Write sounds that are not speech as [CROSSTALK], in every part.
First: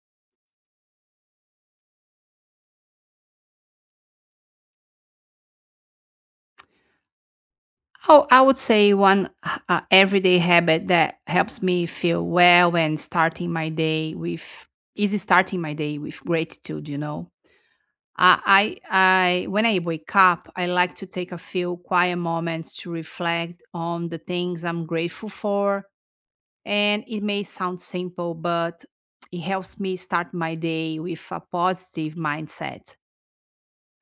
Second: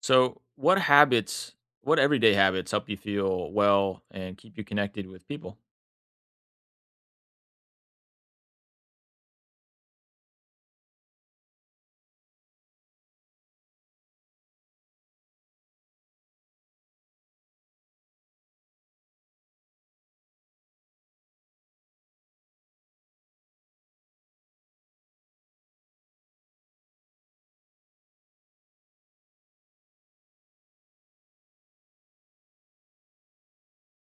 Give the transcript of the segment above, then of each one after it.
So, what habits, what everyday habits help you feel well and keep you connected with people? Oh, I would say one everyday habit that helps me feel well and starting my day with is starting my day with gratitude. You know, I when I wake up, I like to take a few quiet moments to reflect on the things I'm grateful for, and it may sound simple, but it helps me start my day with a positive mindset.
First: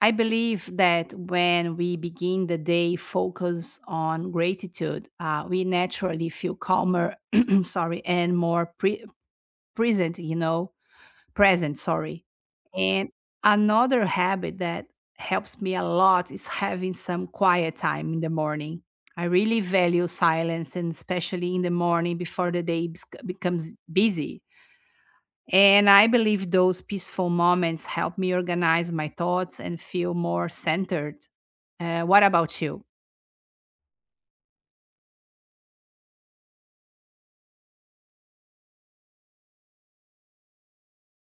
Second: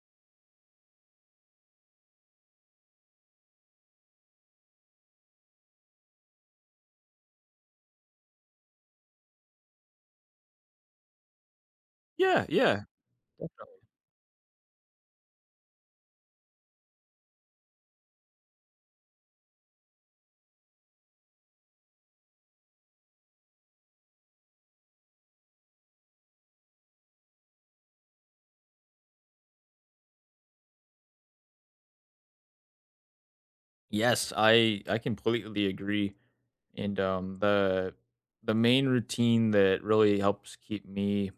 I believe that when we begin the day focus on gratitude, we naturally feel calmer, [CLEARS THROAT] sorry, and present, present, sorry. Yeah, yeah. And another habit that helps me a lot is having some quiet time in the morning. I really value silence, and especially in the morning before the becomes busy. And I believe those peaceful moments help me organize my thoughts and feel more centered. What about you? Yes, I completely agree. And the main routine that really helps keep me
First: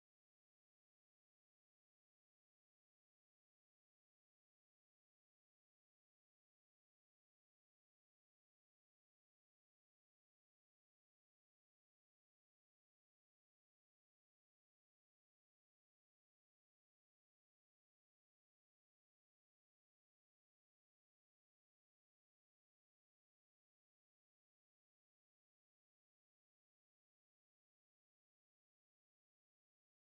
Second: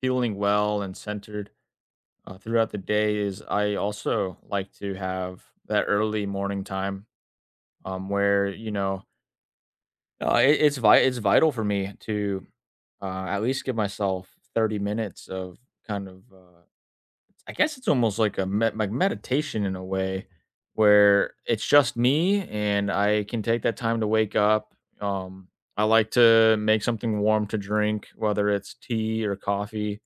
feeling well and centered throughout the day is I also like to have that early morning time where it's it's vital for me to at least give myself 30 minutes of kind of uh, I guess it's almost like a like meditation in a way where it's just me and I can take that time to wake up. Um, I like to make something warm to drink, whether it's tea or coffee.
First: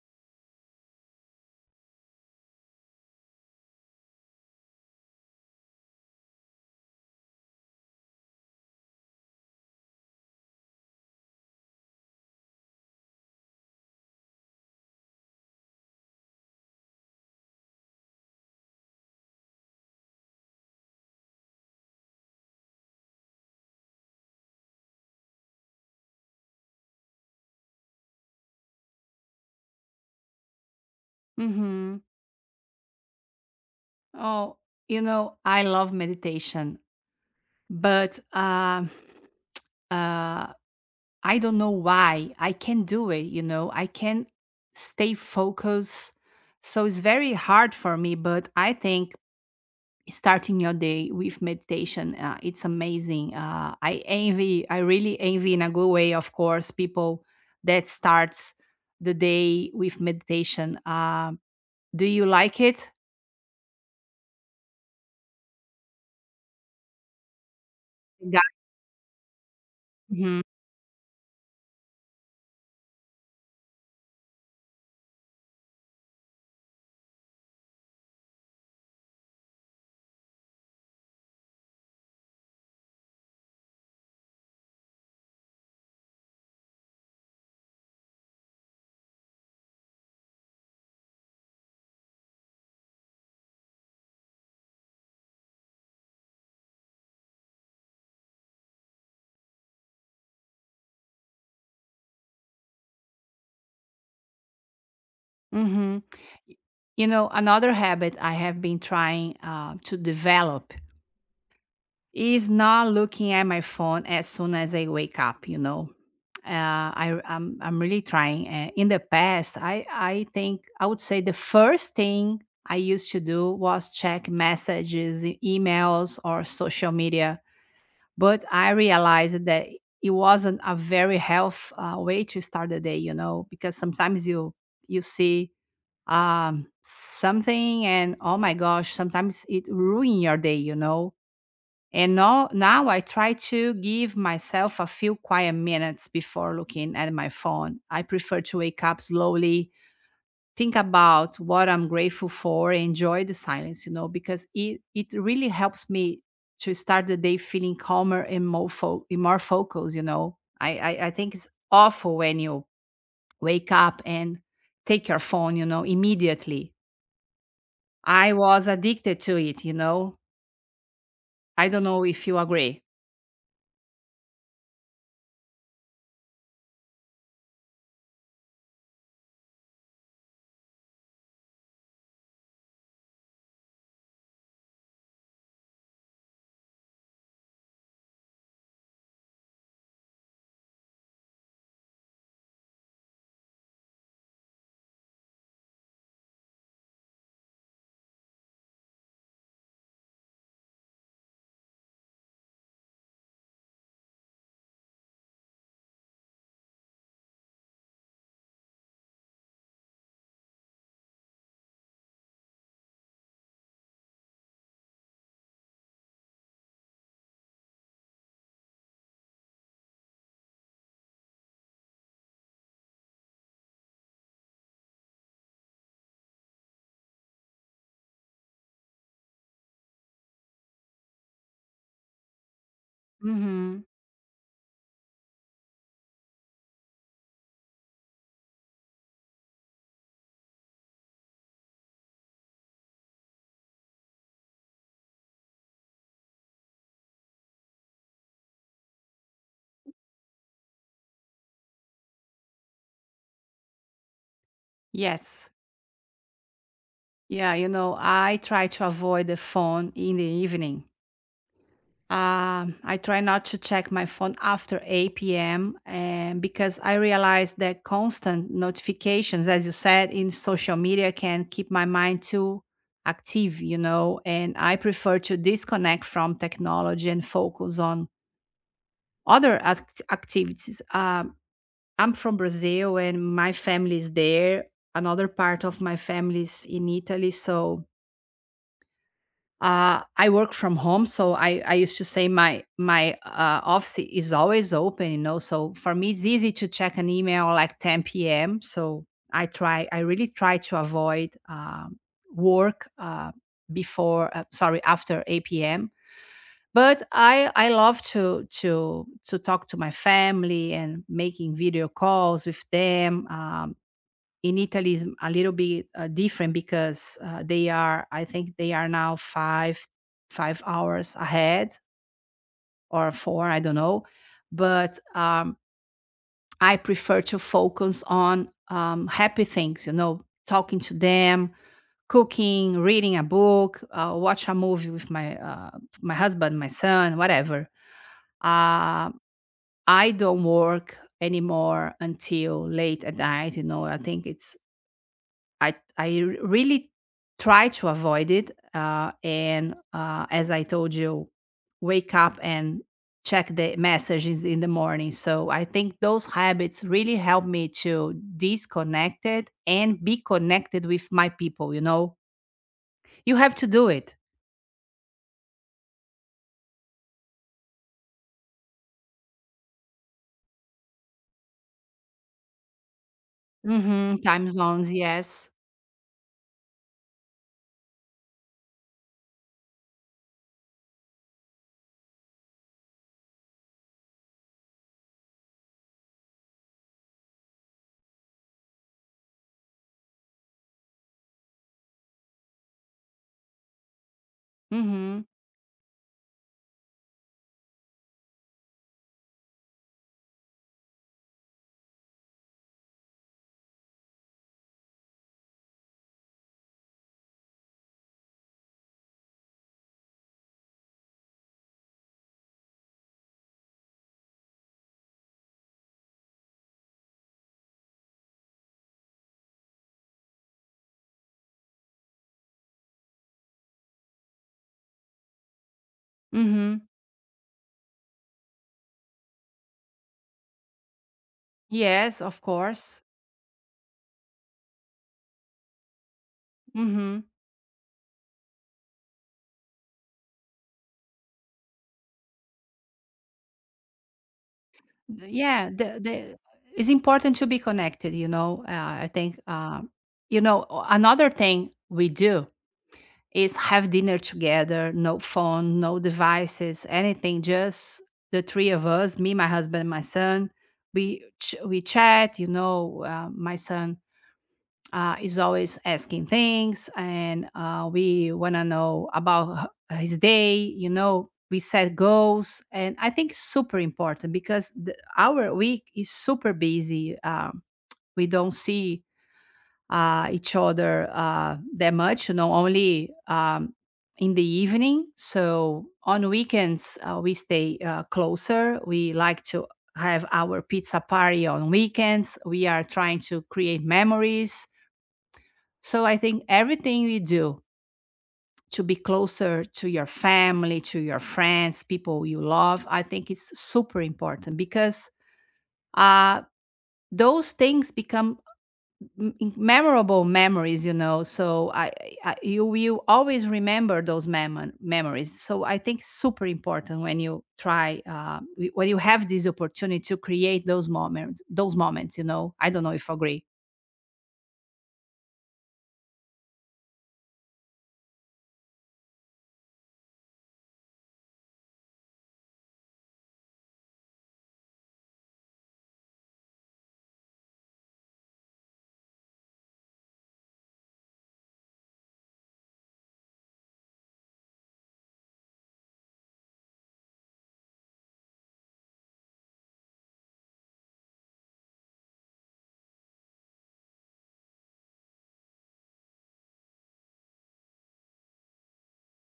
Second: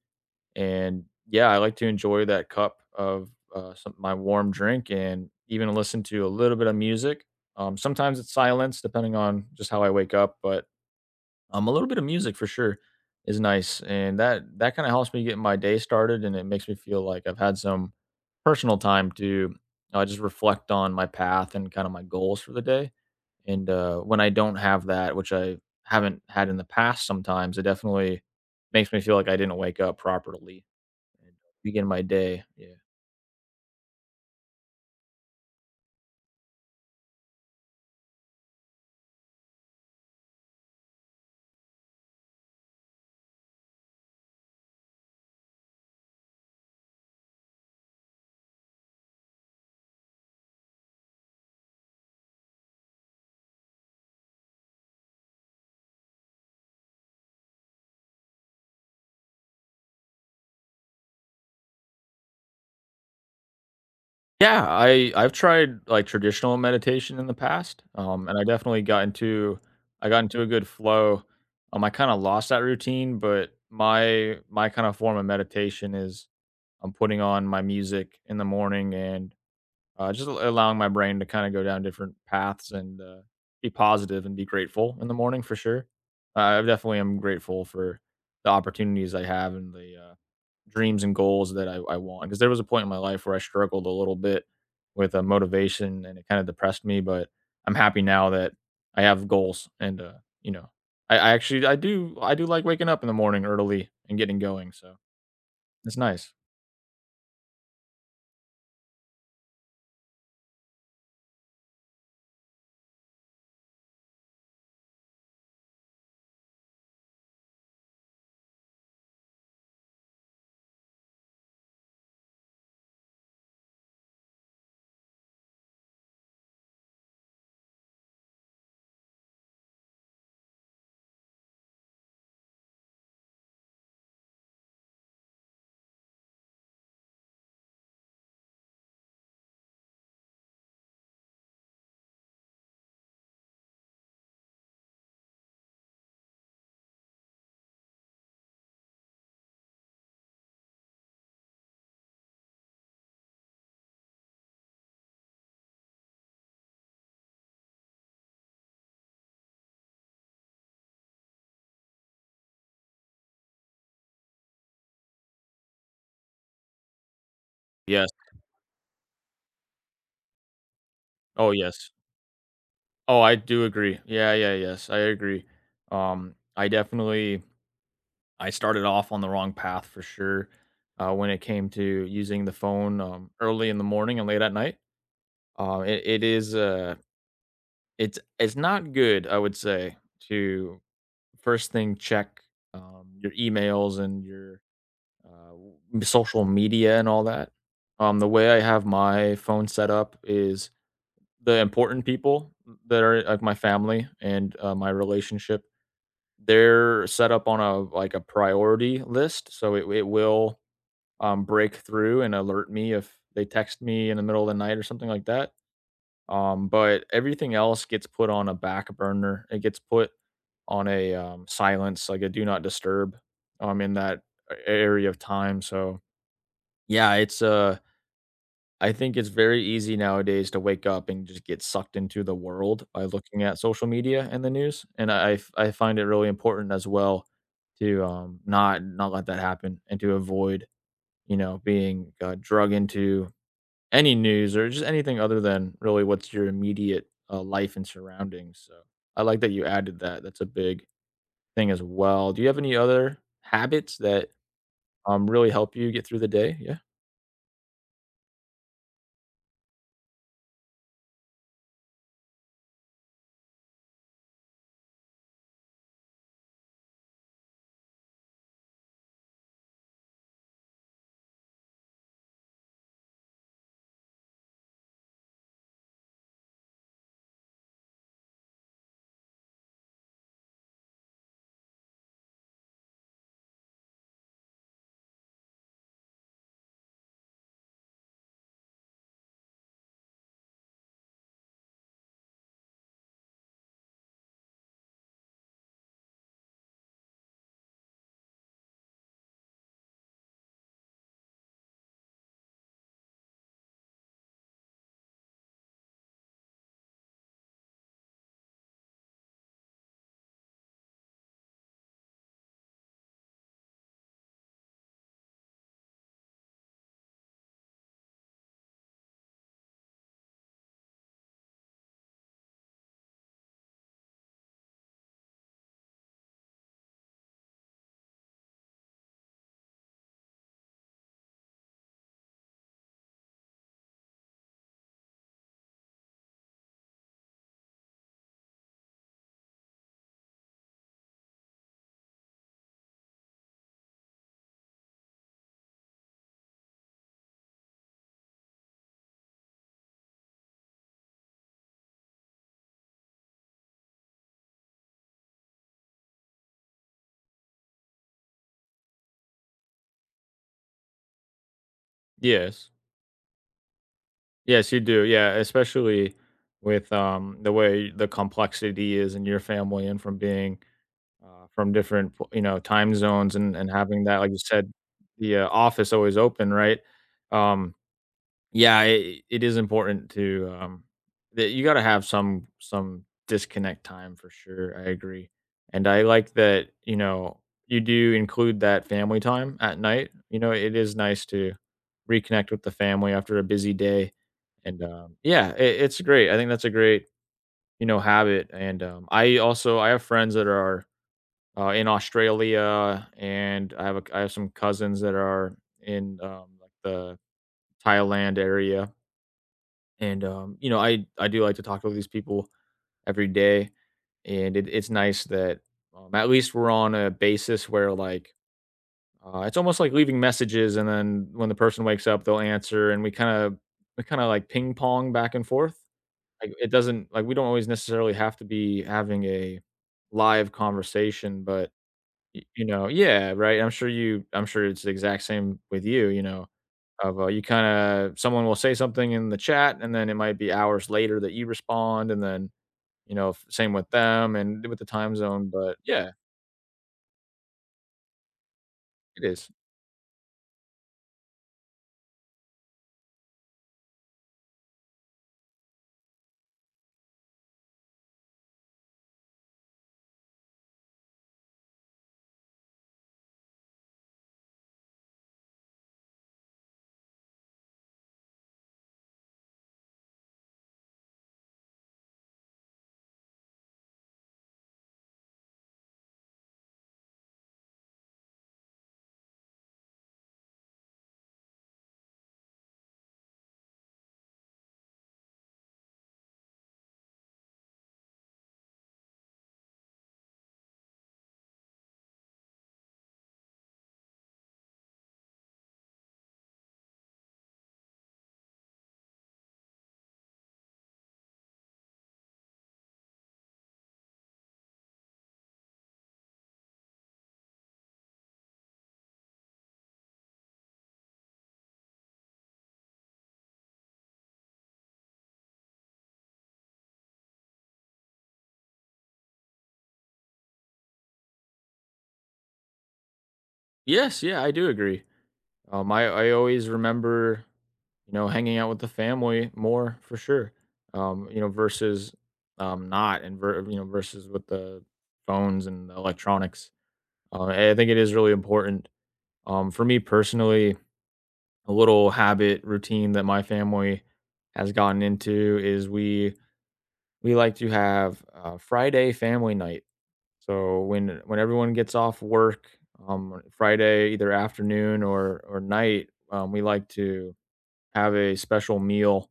And yeah, I like to enjoy that cup of my warm drink and even listen to a little bit of music. Sometimes it's silence, depending on just how I wake up. But a little bit of music for sure is nice, and that kinda helps me get my day started, and it makes me feel like I've had some personal time to, just reflect on my path and kinda my goals for the day, and, when I don't have that, which I haven't had in the past sometimes, it definitely makes me feel like I didn't wake up properly and begin hmm. my day, yeah. Oh, you know, I love meditation, but uh, I don't know why. I can not do it, you know, I can stay focused. So it's very hard for me, but I think starting your day with meditation it's amazing I really envy, in a good way of course, people that starts the day with meditation, do you like it? Yeah, I've tried, like, traditional meditation in the past, and Yeah. I definitely got Mhm, into a good flow. I kinda lost that routine, but my kind of form of meditation is I'm putting on my music in the morning and, just al allowing my brain to kinda go down different paths and, be positive and be grateful in the morning for sure. I definitely am grateful for the opportunities I have and the dreams and goals that I want. Because there was a point in my life where I struggled a little bit with, motivation, and it kinda depressed me, but I'm happy now that I have goals and, you know, I do like waking up in the morning early and getting going, so it's mhm. nice. You know, another habit I have been trying to develop is not looking at my phone as soon as I wake up, you know. I'm really trying. In the past, I think I would say the first thing I used to do was check messages, emails, or social media. But I realized that it wasn't a very health way to start the day, you know, because sometimes you see something and, oh my gosh, sometimes it ruin your day, you know. And now I try to give myself a few quiet minutes before looking at my phone. I prefer to wake up slowly, think about what I'm grateful for, enjoy the silence, you know, because it really helps me to start the day feeling calmer and and more focused, you know. I think it's awful when you wake up and take your phone, you know, immediately. Yes. I was addicted to it, you know. Oh, I don't yes. know if you agree. Oh, I do agree. Yeah, yeah, yes, I agree. I definitely I started off on the wrong path for sure, when it came to using the phone, early in the morning and late at night. Uh, it it is, uh it's not good, I would say, to first thing check, your emails and your, uh, w social media and all that. The way I have my phone set up is the important people that are like my family and, my relationship, they're set up on a like a priority list, so it will, break through and alert me if they text me in the middle of the night or something like that. But everything else gets put on a back burner. It gets put on a, silence, like a do not disturb, in that a area of time, so, yeah, I think it's very easy nowadays to wake up and just get sucked into the world by looking at Hmm. social media and the news, and I find it really important as well to, not not let that happen and to avoid, you know, being, drug into any news or just anything other than really what's your immediate, life and surroundings, so I like that you added that, that's a big thing as well. Do you have any other habits that, Yes. really help you get through the day? Yeah. Yeah, you know, I try to avoid the phone in the evening. I try not to check my phone after 8 p.m., and because I realize that constant notifications, as you said, in social media can keep my mind too active, you know, and I prefer to disconnect from technology and focus on activities. I'm from Brazil and my family is there. Another part of my family is in Italy, so I work from home, so I used to say my my office is always open, you know. So for me, it's easy to check an email like 10 p.m. So I really try to avoid work sorry, after 8 p.m. But I love to talk to my family and making video calls with them. In Italy is a little bit different because they are, I think they are now five hours ahead, or four, I don't know. But I prefer to focus on happy things, you know, talking to them, cooking, reading a book, watch a movie with my my husband, my son, whatever. Uh, I don't work anymore until late at night. You know, I think it's I really try to avoid it, and as I told you, wake up and check the messages in the morning. So I think those habits really help me to disconnect it and be connected with my people. You know, Yes. you have to do it. Yes, you do. Yeah, especially with the way the complexity is in your family and from being from different you know time zones and having that Hmm. like you Time said zones, the yes. office always open, right? Um Yeah, it it is important to, that you gotta have some disconnect time for sure, I agree, and I like that, you know, you do include that family time at night, you know, it is nice to reconnect with the family after a busy day, and, Hmm. yeah, I it's great, I think that's a great, you know, habit, and, I also I have friends that are, in Australia, and I have some cousins that are in, like, the Thailand area. And, you know, I do like to talk to these people every day, and it's nice that at least we're on a basis where like it's almost like leaving messages, and then when the person wakes up, they'll answer, and we kind of like ping pong back and forth. Like it Hmm. doesn't like we don't always necessarily have to be having a live conversation, but Yes, of you know, course. yeah, right. I'm sure you. I'm sure it's the exact same with you. You know, of Hmm. You kind of someone will say something in the chat and then it might be hours later that you respond and then you know same with them and with the time zone but yeah The it's important to be connected, you know, I it think, is you know, o another thing we do is have dinner together, no phone, no devices, anything, just the three of us, me, my husband, and my son. We we chat, you know, my son is always asking things, and we want to know about his day, you know. We set goals, and I think it's super important because our week is super busy. Um, we don't see each other that much, you know, only in the evening. So on weekends we stay closer. We like to have our pizza party on weekends. We are trying to create memories, so I think everything you do to be closer to your family, to your friends, people you love, I think it's super important because uh, those things become m- m- memorable memories, you know. I you will always remember those memories. So I think super important when you try when you have this opportunity to create those moments, you know. I don't know if you agree. yes yeah I do agree I always remember you know hanging out with the family more for sure you know versus not, you know versus with the phones and the electronics. I think it is really important for me personally. A little habit routine that my family has gotten into is we like to have Friday family night. So when everyone gets off work Friday, either afternoon or night, we like to have a special meal.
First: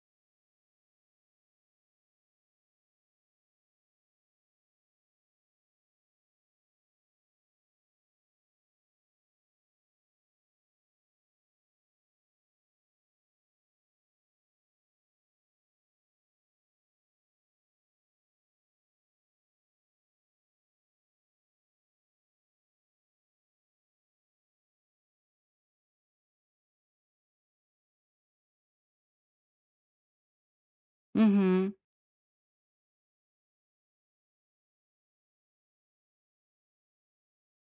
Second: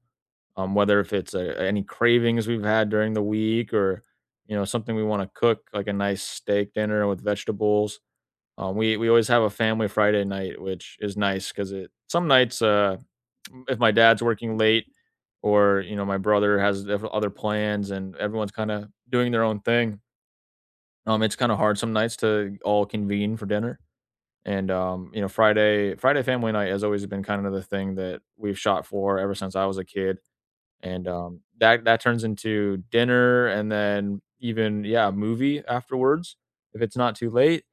Whether if it's any cravings we've had during the week or you know something we want to cook, like a nice steak dinner with vegetables, we we always have a family Friday night, which is nice because it some nights, if my dad's working late, or you know my brother has other plans, and everyone's kind of doing their own thing. It's kind of hard some nights to all convene for dinner. And you know Friday family night has always been kind of the thing that we've shot for ever since I was a kid and, Hmm. that that turns into dinner and then even yeah, a movie afterwards if it's not too late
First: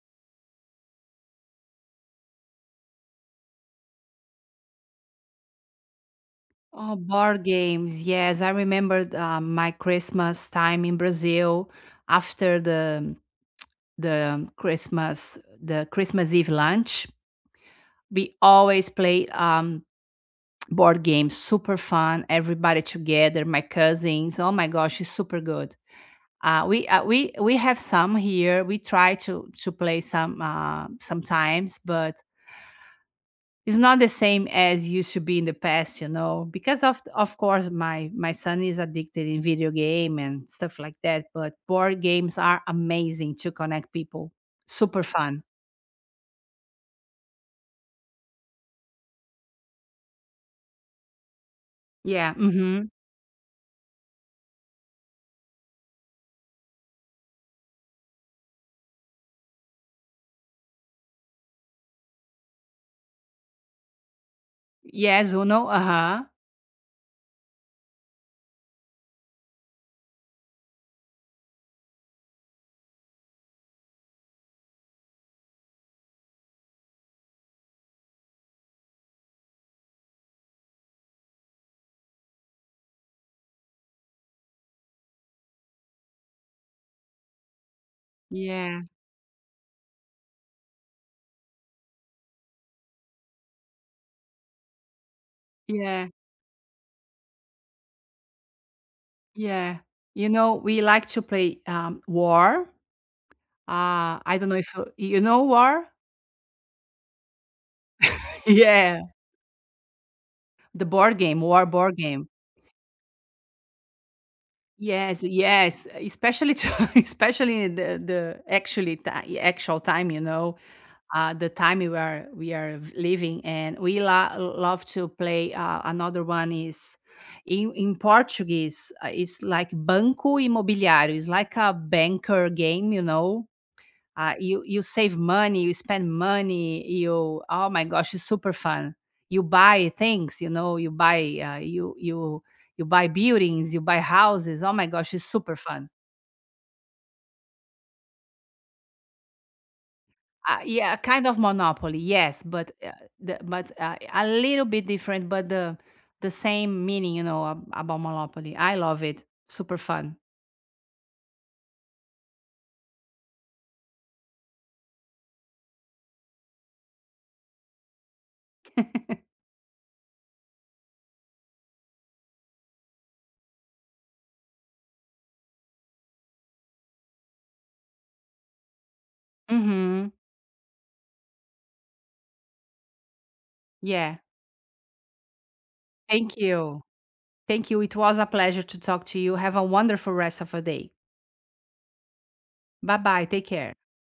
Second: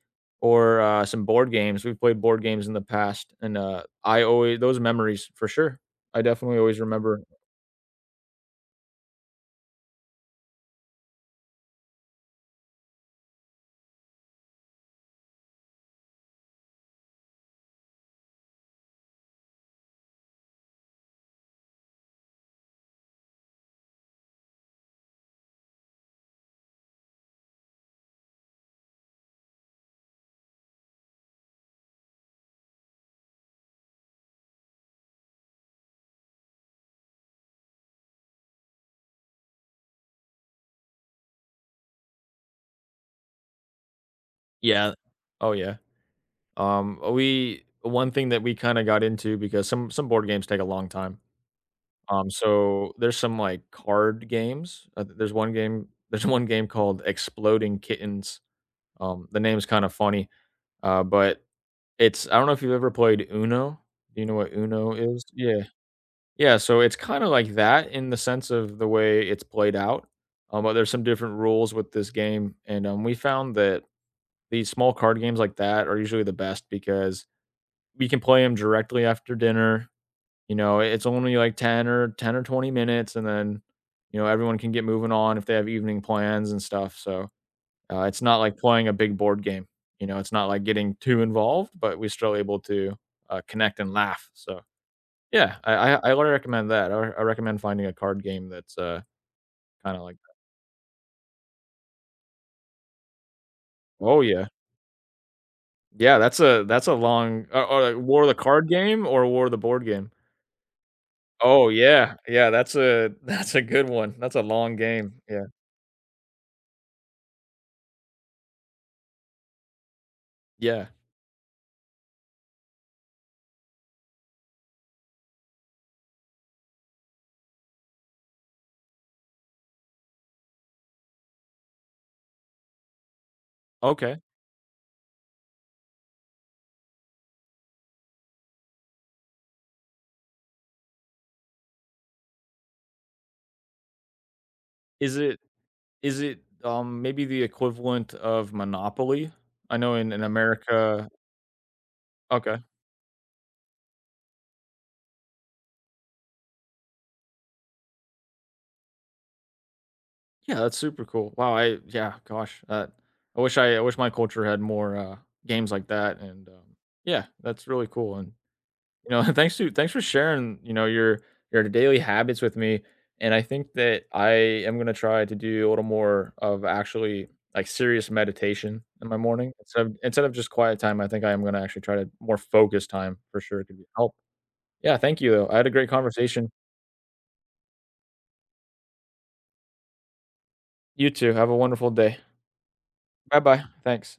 or, some board games. We've played board games in the past, and, I always those memories for sure. I definitely always Oh, remember. board games. Yes, I remember my Christmas time in Brazil after the Christmas Eve lunch. We always play board games. Super fun. Everybody together. My cousins. Oh my gosh, it's super good. We have some here. We try to play some sometimes, but it's not the same as used to be in the past, you know, because of course, my son is addicted in video game and stuff like that. But board games are amazing to connect people. Yeah. Super fun. Oh, yeah. We one thing that we kinda got into because some board games take a long time. Yeah. Mm-hmm. So there's some, like, card games. Th- there's one game [LAUGHS] there's one game called Exploding Kittens. The name's kinda funny, but it's I don't know if you've ever played Uno. Do you know what Uno is? Yes, Yeah. Uno. Uh-huh. Yeah, so it's kinda like that in the sense of the way it's played out, but there's some different rules with this game, and, we found that these small card games like that are usually the best because we can play them directly after dinner, you know, it's only like 10 or 10 or 20 minutes, and then, you know, everyone can get moving on if they have evening plans and stuff, so it's not like Yeah. playing a big board game, you know, it's not like getting too involved, but we're still able to, connect and laugh, so, yeah, I Yeah. I I would recommend that, I recommend finding a card game that's, Yeah. kinda like You that. know, we like to play War. Uh, Oh, I yeah. don't know if you know War. Yeah, that's a long or like, War the [LAUGHS] card Yeah. game or War the board game? The board game, War Oh, board yeah, game. yeah, that's a [LAUGHS] that's a good one, that's a long game, Yes, yeah. yes, especially to [LAUGHS] especially the actually ti actual time, you know, Yeah, the time we are, living, and we la love to play. Another one is in Portuguese. It's like Banco Imobiliário. It's like a banker game, you know. okay. You you save money, you spend money. You, oh my gosh, it's super fun. You buy things, you know, you buy buildings, you buy houses. Oh my gosh, Is it's it super fun. is it, maybe the equivalent of Monopoly? I know in Yeah, America. kind of monopoly, yes, Okay. but a little bit different, but the same meaning, you know, about monopoly. I love it. Super fun. Yeah, that's super cool. Wow, I yeah, gosh, that I wish my culture had more games like that. And yeah, that's really cool. And you know, [LAUGHS] thanks for sharing, you know, your daily habits with me. And I think that I am gonna try to do a little more of actually like serious meditation in my morning Mm-hmm. instead of just quiet time. I think I am gonna actually try to more focus time for sure. It could be help. Yeah. Yeah, thank you though. I had a great Thank conversation. you. Thank you. It was a pleasure to talk to you. Have a wonderful rest of your day. You too. Have a wonderful day. Bye bye. Bye Take bye. care. Thanks.